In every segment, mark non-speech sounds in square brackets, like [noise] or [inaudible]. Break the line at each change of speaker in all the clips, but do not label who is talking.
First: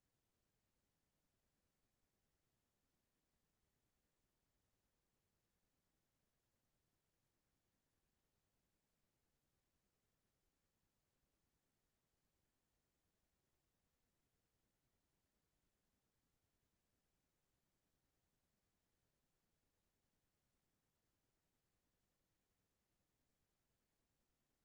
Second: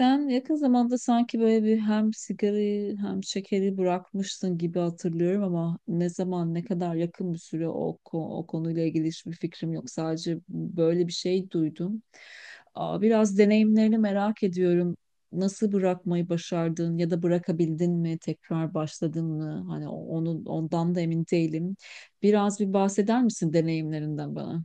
Sen yakın zamanda sanki böyle bir hem sigarayı hem şekeri bırakmışsın gibi hatırlıyorum ama ne zaman, ne kadar yakın bir süre o konuyla ilgili hiçbir fikrim yok. Sadece böyle bir şey duydum. Biraz deneyimlerini merak ediyorum. Nasıl bırakmayı başardın ya da bırakabildin mi? Tekrar başladın mı? Hani o- onun ondan da emin değilim. Biraz bir bahseder misin deneyimlerinden bana?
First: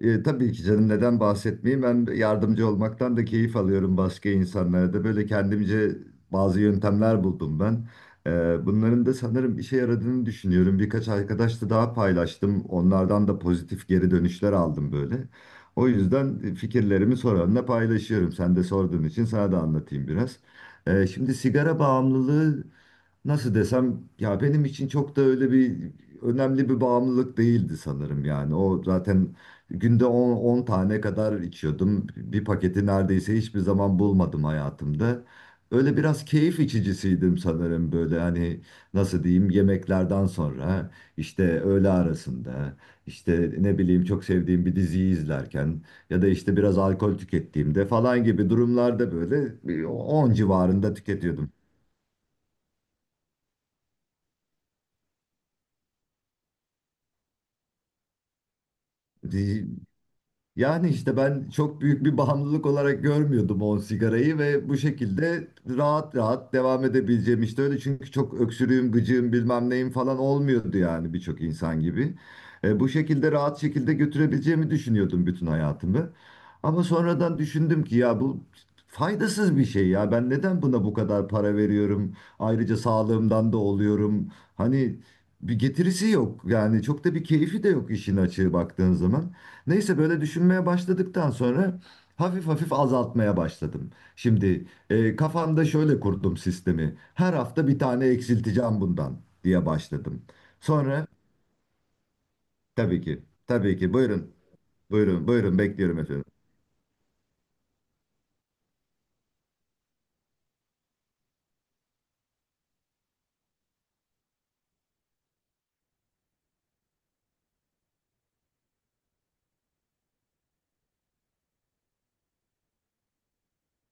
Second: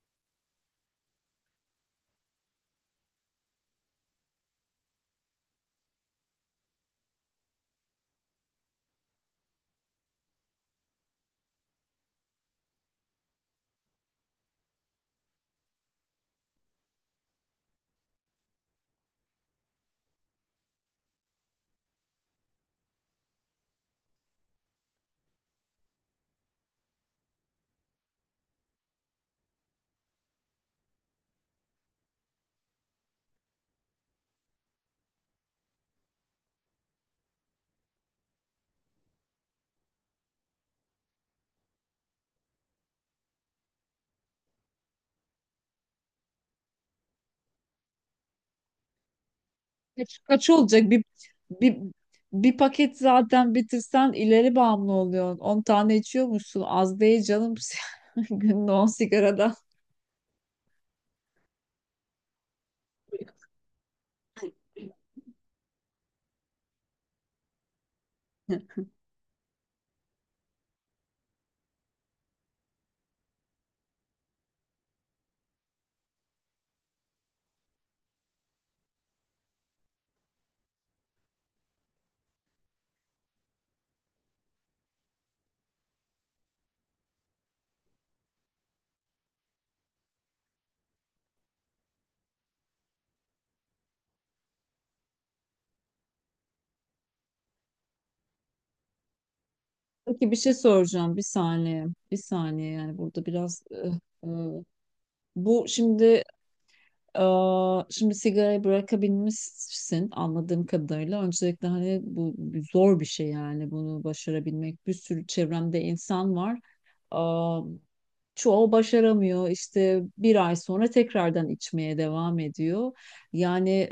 Tabii ki canım, neden bahsetmeyeyim? Ben yardımcı olmaktan da keyif alıyorum, başka insanlara da. Böyle kendimce bazı yöntemler buldum ben. Bunların da sanırım işe yaradığını düşünüyorum. Birkaç arkadaşla daha paylaştım. Onlardan da pozitif geri dönüşler aldım böyle. O yüzden fikirlerimi soranla paylaşıyorum. Sen de sorduğun için sana da anlatayım biraz. Şimdi sigara bağımlılığı nasıl desem ya, benim için çok da öyle bir önemli bir bağımlılık değildi sanırım yani. O zaten günde 10 tane kadar içiyordum. Bir paketi neredeyse hiçbir zaman bulmadım hayatımda. Öyle biraz keyif içicisiydim sanırım, böyle hani nasıl diyeyim, yemeklerden sonra, işte öğle arasında, işte ne bileyim, çok sevdiğim bir diziyi izlerken ya da işte biraz alkol tükettiğimde falan gibi durumlarda böyle bir
Kaç,
10
kaç olacak?
civarında tüketiyordum.
Bir, bir paket zaten bitirsen ileri bağımlı oluyorsun. On tane içiyormuşsun. Az değil canım. [laughs] Günde 10 sigaradan.
Yani işte ben çok büyük bir bağımlılık olarak görmüyordum o sigarayı ve bu şekilde rahat rahat devam edebileceğim, işte öyle, çünkü çok öksürüğüm, gıcığım, bilmem neyim falan olmuyordu yani birçok insan gibi. Bu şekilde rahat şekilde götürebileceğimi düşünüyordum bütün hayatımı. Ama sonradan düşündüm ki ya bu faydasız bir şey, ya ben neden buna bu kadar para veriyorum? Ayrıca sağlığımdan da oluyorum. Hani bir getirisi yok yani, çok da bir keyfi de yok işin açığı, baktığın zaman. Neyse böyle düşünmeye başladıktan sonra hafif hafif azaltmaya başladım. Şimdi kafamda şöyle kurdum sistemi. Her hafta bir tane eksilteceğim bundan diye başladım.
Peki bir şey
Sonra
soracağım. Bir saniye. Bir saniye yani
tabii ki,
burada biraz...
tabii ki,
e,
buyurun, buyurun, buyurun,
bu
bekliyorum
şimdi.
efendim.
Şimdi sigarayı bırakabilmişsin anladığım kadarıyla. Öncelikle hani bu zor bir şey, yani bunu başarabilmek. Bir sürü çevremde insan var. Eee, Çoğu başaramıyor. İşte bir ay sonra tekrardan içmeye devam ediyor. Yani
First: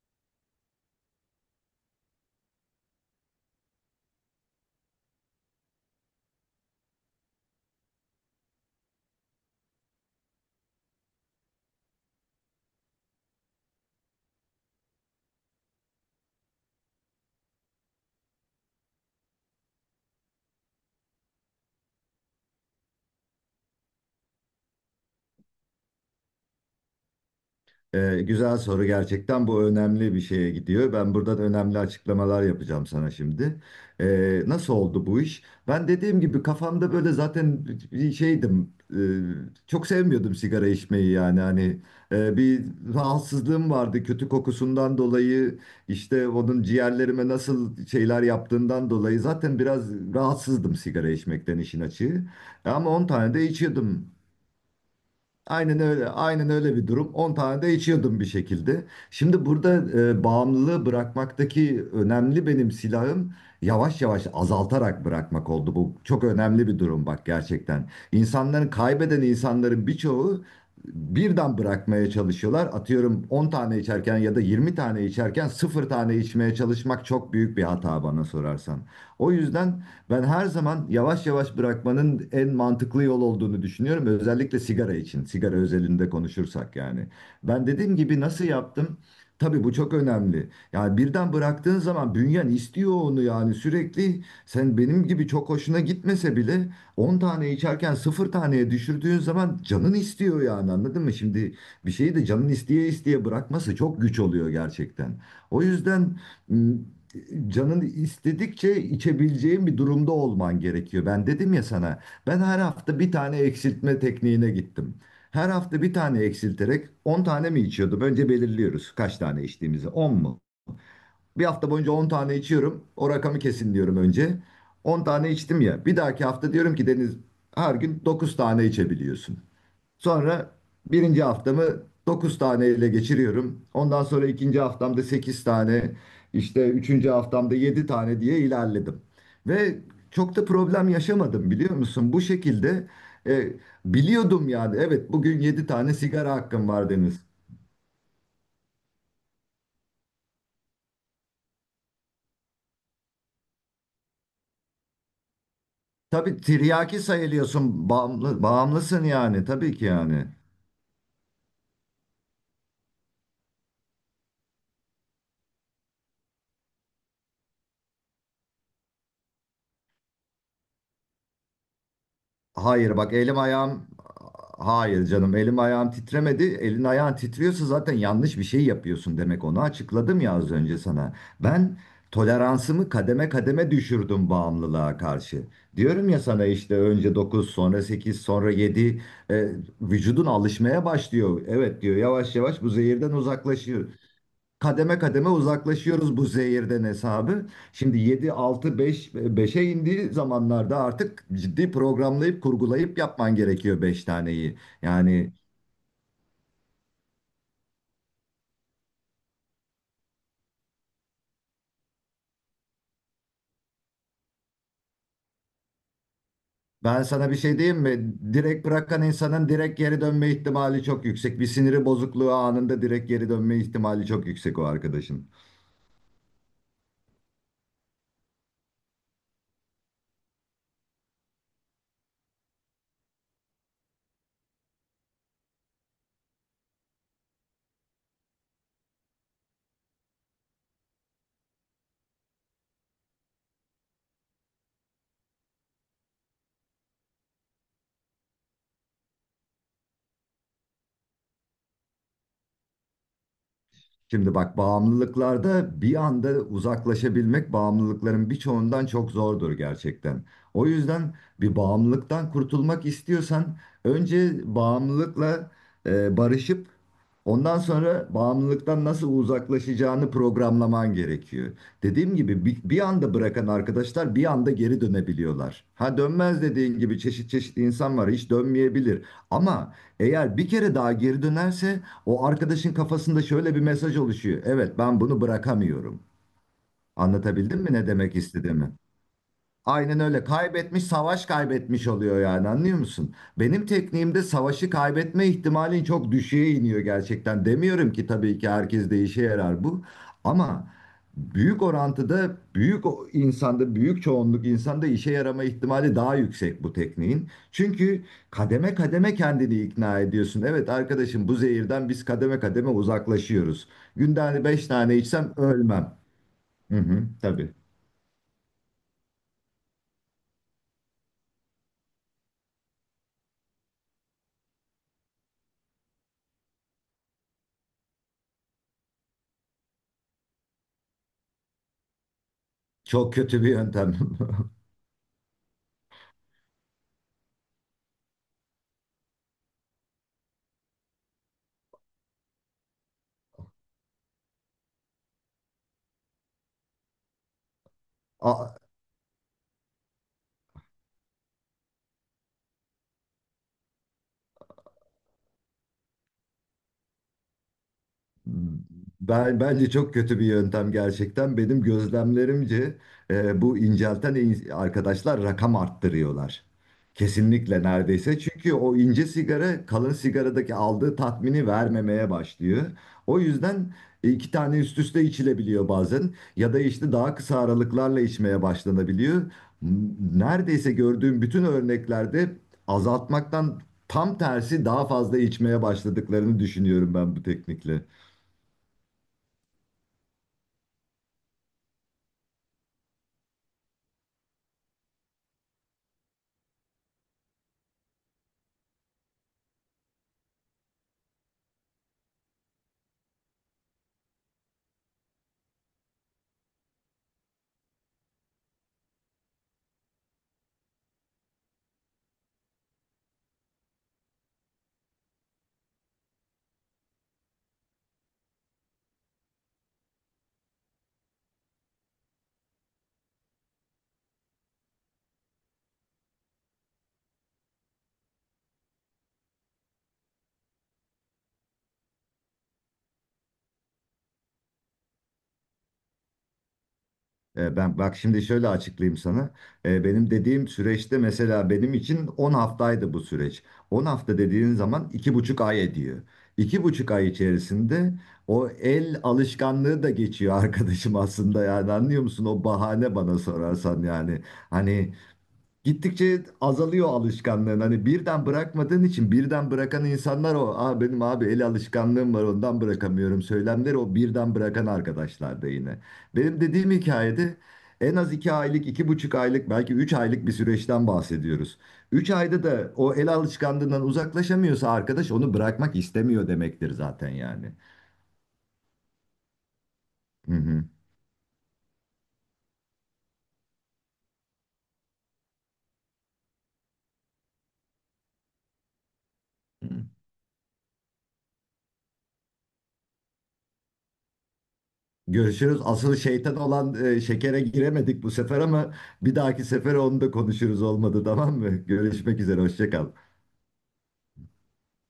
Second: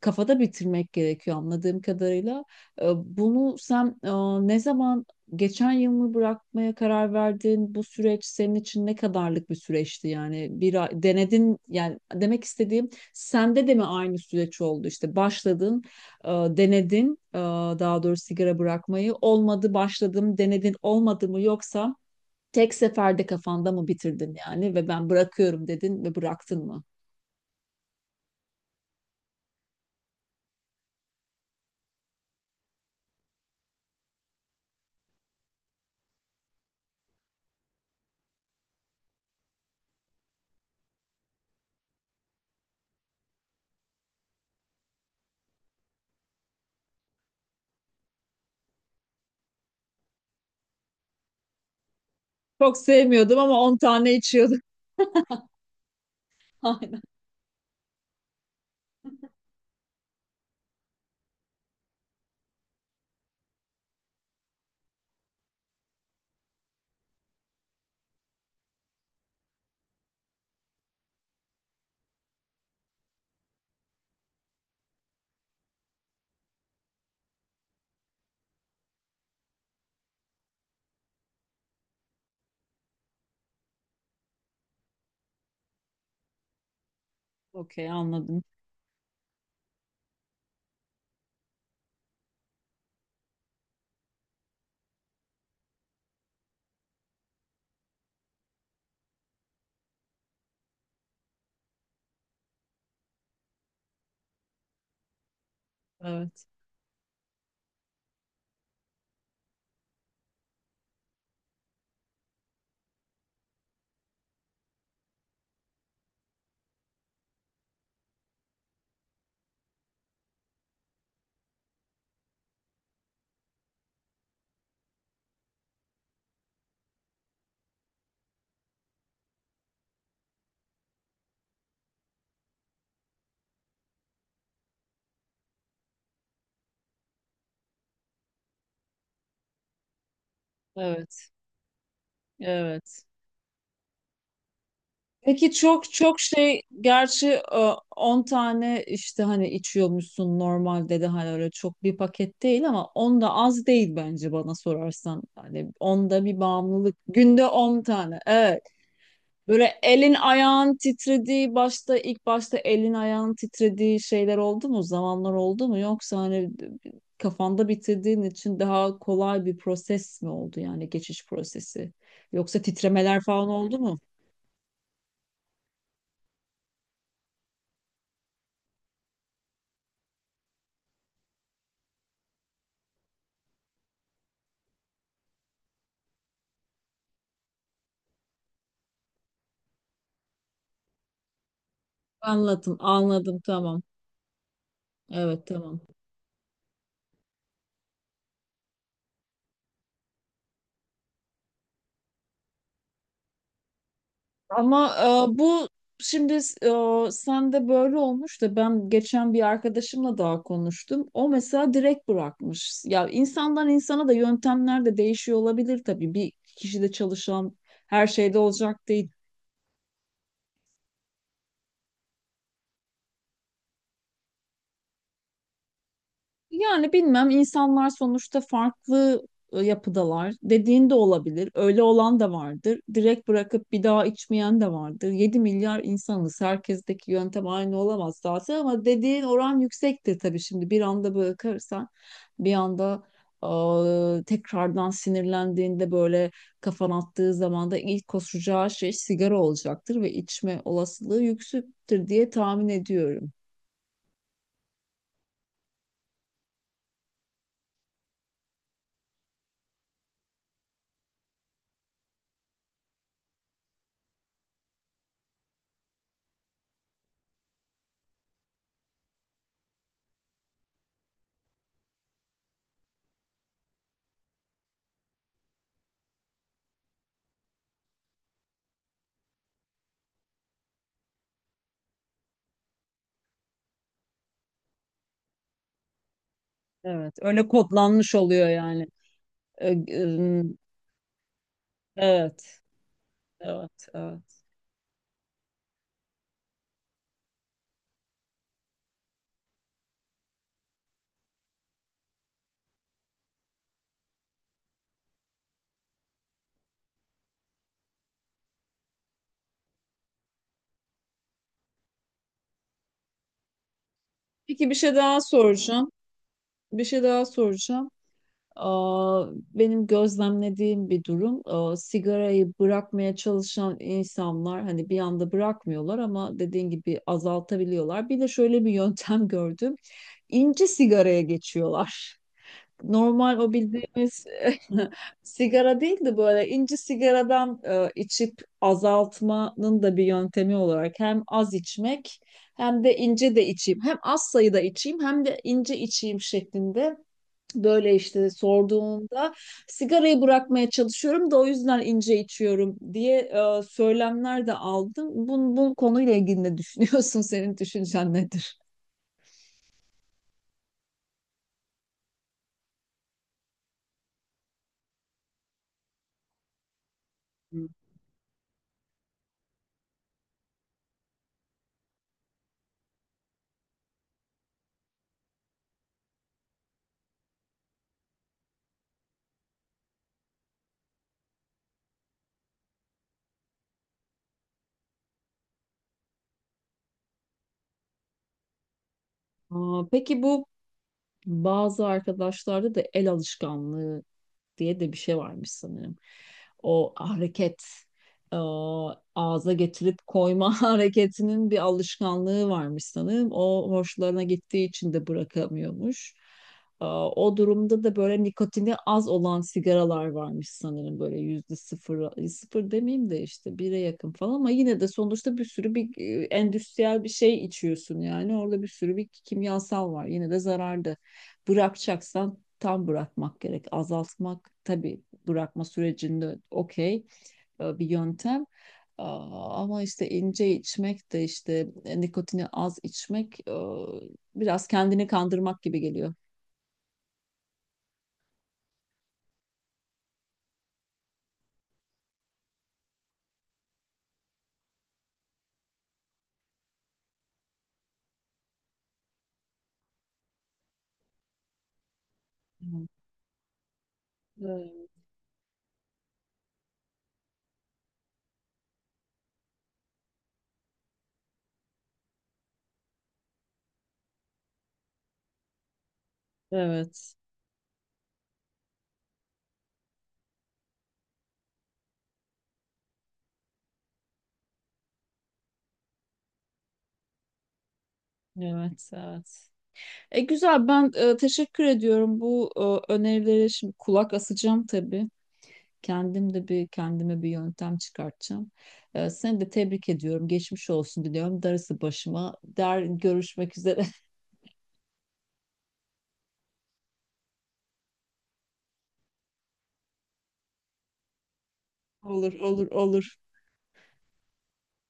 kafada bitirmek gerekiyor anladığım kadarıyla. Bunu sen ne zaman, geçen yıl mı bırakmaya karar verdin? Bu süreç senin için ne kadarlık bir süreçti yani? Bir ay- denedin, yani demek istediğim sende de mi aynı süreç oldu? İşte başladın, denedin, daha doğrusu sigara bırakmayı olmadı, başladım, denedin, olmadı mı, yoksa tek seferde kafanda mı bitirdin yani ve ben bırakıyorum dedin ve bıraktın mı?
Güzel soru gerçekten, bu önemli bir şeye gidiyor. Ben buradan önemli açıklamalar yapacağım sana şimdi. Nasıl oldu bu iş? Ben dediğim gibi kafamda böyle zaten bir şeydim. Çok sevmiyordum sigara içmeyi yani, hani bir rahatsızlığım vardı kötü kokusundan dolayı, işte onun ciğerlerime nasıl şeyler yaptığından dolayı zaten biraz rahatsızdım sigara içmekten işin açığı.
Çok
Ama 10 tane
sevmiyordum
de
ama 10
içiyordum.
tane içiyordum.
Aynen öyle. Aynen
[laughs]
öyle bir
Aynen.
durum. 10 tane de içiyordum bir şekilde. Şimdi burada bağımlılığı bırakmaktaki önemli benim silahım yavaş yavaş azaltarak bırakmak oldu. Bu çok önemli bir durum bak, gerçekten. İnsanların kaybeden insanların birçoğu birden bırakmaya çalışıyorlar. Atıyorum 10 tane içerken ya da 20 tane içerken 0 tane içmeye çalışmak çok büyük bir hata bana sorarsan. O yüzden ben her zaman yavaş yavaş bırakmanın en mantıklı yol olduğunu düşünüyorum. Özellikle sigara için, sigara özelinde konuşursak yani. Ben
Okey,
dediğim gibi,
anladım.
nasıl yaptım? Tabii bu çok önemli. Yani birden bıraktığın zaman bünyen istiyor onu yani sürekli. Sen benim gibi çok hoşuna gitmese bile 10 tane içerken 0 taneye düşürdüğün zaman canın istiyor yani, anladın mı? Şimdi bir şeyi de canın isteye isteye bırakması çok güç oluyor gerçekten. O yüzden
Evet.
m, canın istedikçe içebileceğin bir durumda olman gerekiyor. Ben dedim ya sana, ben her hafta bir tane eksiltme tekniğine gittim. Her hafta bir tane eksilterek 10 tane mi içiyordum? Önce belirliyoruz kaç tane içtiğimizi. 10 mu? Bir hafta boyunca 10 tane içiyorum. O rakamı kesin diyorum önce. 10 tane içtim ya. Bir dahaki hafta diyorum ki Deniz, her gün 9 tane içebiliyorsun. Sonra birinci haftamı 9 tane ile geçiriyorum. Ondan sonra ikinci haftamda 8 tane, işte üçüncü haftamda 7 tane diye ilerledim. Ve çok da problem
Evet.
yaşamadım, biliyor musun? Bu şekilde
Evet.
e, biliyordum yani. Evet, bugün
Peki
7
çok
tane
çok
sigara
şey
hakkım var Deniz.
gerçi 10 tane işte hani içiyormuşsun normalde de, hani öyle çok bir paket değil ama 10 da az değil bence bana sorarsan. Hani 10 da
Tabii
bir bağımlılık.
tiryaki
Günde 10
sayılıyorsun,
tane.
bağımlı,
Evet.
bağımlısın yani,
Böyle
tabii ki
elin
yani.
ayağın titrediği başta, ilk başta elin ayağın titrediği şeyler oldu mu? Zamanlar oldu mu? Yoksa hani kafanda bitirdiğin için daha kolay bir proses mi oldu, yani geçiş prosesi? Yoksa
Hayır bak,
titremeler
elim
falan oldu
ayağım,
mu?
hayır canım, elim ayağım titremedi. Elin ayağın titriyorsa zaten yanlış bir şey yapıyorsun demek, onu açıkladım ya az önce sana. Ben toleransımı kademe kademe düşürdüm bağımlılığa karşı. Diyorum ya sana işte önce dokuz, sonra sekiz, sonra yedi, e, vücudun alışmaya başlıyor. Evet diyor, yavaş yavaş bu
Anladım,
zehirden
anladım, tamam.
uzaklaşıyor, kademe kademe
Evet, tamam.
uzaklaşıyoruz bu zehirden hesabı. Şimdi 7 6 beş, beşe indiği zamanlarda artık ciddi programlayıp kurgulayıp yapman gerekiyor 5 taneyi.
Ama
Yani
bu şimdi, sende böyle olmuş da ben geçen bir arkadaşımla daha konuştum. O mesela direkt bırakmış. Ya insandan insana da yöntemler de değişiyor olabilir tabii. Bir kişide
ben sana bir
çalışan
şey diyeyim
her
mi?
şeyde
Direkt
olacak
bırakan
değil.
insanın direkt geri dönme ihtimali çok yüksek. Bir siniri bozukluğu anında direkt geri dönme ihtimali çok yüksek o arkadaşın.
Yani bilmem, insanlar sonuçta farklı yapıdalar. Dediğin de olabilir. Öyle olan da vardır. Direkt bırakıp bir daha içmeyen de vardır. Yedi milyar insanız. Herkesteki yöntem aynı olamaz zaten ama dediğin oran yüksektir tabii şimdi. Bir anda bırakırsan, bir anda tekrardan sinirlendiğinde, böyle kafan attığı zaman da ilk koşacağı şey sigara olacaktır ve içme olasılığı yüksektir diye tahmin ediyorum.
Şimdi bak bağımlılıklarda bir anda uzaklaşabilmek bağımlılıkların birçoğundan çok zordur gerçekten. O yüzden bir bağımlılıktan kurtulmak istiyorsan önce bağımlılıkla barışıp ondan sonra bağımlılıktan nasıl uzaklaşacağını programlaman gerekiyor. Dediğim gibi bir anda bırakan arkadaşlar bir anda geri dönebiliyorlar. Ha, dönmez dediğin gibi, çeşit çeşit insan var, hiç dönmeyebilir. Ama eğer bir kere daha geri dönerse o arkadaşın kafasında şöyle bir mesaj oluşuyor: evet, ben bunu bırakamıyorum.
Evet, öyle
Anlatabildim mi ne
kodlanmış
demek
oluyor
istediğimi?
yani. E,
Aynen öyle.
e,
Kaybetmiş, savaş kaybetmiş oluyor yani,
Evet,
anlıyor musun? Benim
evet,
tekniğimde
evet.
savaşı kaybetme ihtimalin çok düşüğe iniyor gerçekten. Demiyorum ki tabii ki herkes de işe yarar bu. Ama büyük orantıda büyük insanda, büyük çoğunluk insanda işe yarama ihtimali daha yüksek bu tekniğin. Çünkü kademe kademe kendini ikna ediyorsun. Evet arkadaşım, bu zehirden biz kademe kademe uzaklaşıyoruz. Günde hani 5
Peki bir şey
tane
daha
içsem
soracağım.
ölmem. Hı
Bir şey
hı,
daha
tabii.
soracağım. Aa, Benim gözlemlediğim bir durum, sigarayı bırakmaya çalışan insanlar hani bir anda bırakmıyorlar ama dediğin gibi azaltabiliyorlar. Bir de şöyle bir yöntem [laughs] gördüm, İnce sigaraya geçiyorlar.
Çok
Normal
kötü bir
o
yöntem.
bildiğimiz [laughs] sigara değil de böyle inci sigaradan içip azaltmanın da bir yöntemi olarak, hem az içmek hem de ince de içeyim. Hem az sayıda içeyim hem de ince içeyim şeklinde, böyle işte
[laughs] A-
sorduğunda sigarayı bırakmaya çalışıyorum da o yüzden ince içiyorum diye söylemler de aldım. Bu konuyla ilgili ne düşünüyorsun? [laughs] Senin düşüncen nedir?
Ben bence çok kötü bir yöntem gerçekten. Benim gözlemlerimce bu incelten arkadaşlar rakam arttırıyorlar. Kesinlikle neredeyse. Çünkü o ince sigara kalın sigaradaki aldığı tatmini vermemeye başlıyor. O yüzden 2 tane üst üste içilebiliyor bazen ya da işte daha kısa aralıklarla içmeye başlanabiliyor. Neredeyse gördüğüm bütün örneklerde azaltmaktan tam tersi daha fazla içmeye başladıklarını düşünüyorum ben bu teknikle.
Peki bu bazı arkadaşlarda da el alışkanlığı diye de bir şey varmış sanırım. O hareket, e, ağza getirip koyma [laughs] hareketinin bir alışkanlığı varmış sanırım. O hoşlarına gittiği için de bırakamıyormuş. O durumda da böyle nikotini az olan sigaralar varmış sanırım, böyle yüzde sıfır, sıfır demeyeyim de işte bire yakın falan ama yine de sonuçta bir sürü bir endüstriyel bir şey içiyorsun, yani orada bir sürü bir kimyasal var, yine de zararlı. Bırakacaksan tam bırakmak gerek. Azaltmak tabii bırakma sürecinde okey bir yöntem. Ama işte ince içmek de, işte nikotini az içmek biraz kendini kandırmak gibi geliyor.
Ben bak şimdi şöyle açıklayayım sana. Benim dediğim süreçte mesela benim için 10 haftaydı bu süreç. 10 hafta dediğin zaman 2,5 ay ediyor. 2,5 ay içerisinde o el alışkanlığı da geçiyor [laughs] arkadaşım aslında, yani anlıyor musun? O bahane bana sorarsan yani.
Evet,
Hani gittikçe azalıyor alışkanlığın. Hani birden bırakmadığın için, birden bırakan insanlar o. Aa, benim abi el alışkanlığım var, ondan bırakamıyorum. Söylemleri o birden bırakan arkadaşlar da yine. Benim dediğim
evet,
hikayede en az 2 aylık, 2,5 aylık, belki 3 aylık bir süreçten bahsediyoruz. 3 ayda da o el alışkanlığından uzaklaşamıyorsa arkadaş onu bırakmak istemiyor demektir zaten yani.
evet. E
Hı hı.
güzel, ben teşekkür ediyorum bu önerileri, şimdi kulak asacağım tabii. Kendim de bir, kendime bir yöntem çıkartacağım. Seni de tebrik ediyorum. Geçmiş olsun diliyorum. Darısı başıma. Der görüşmek üzere. [laughs]
Görüşürüz. Asıl şeytan olan şekere giremedik bu sefer ama bir dahaki sefere onu da konuşuruz olmadı, tamam mı? Görüşmek
Olur,
üzere.
olur,
Hoşça kal.
olur.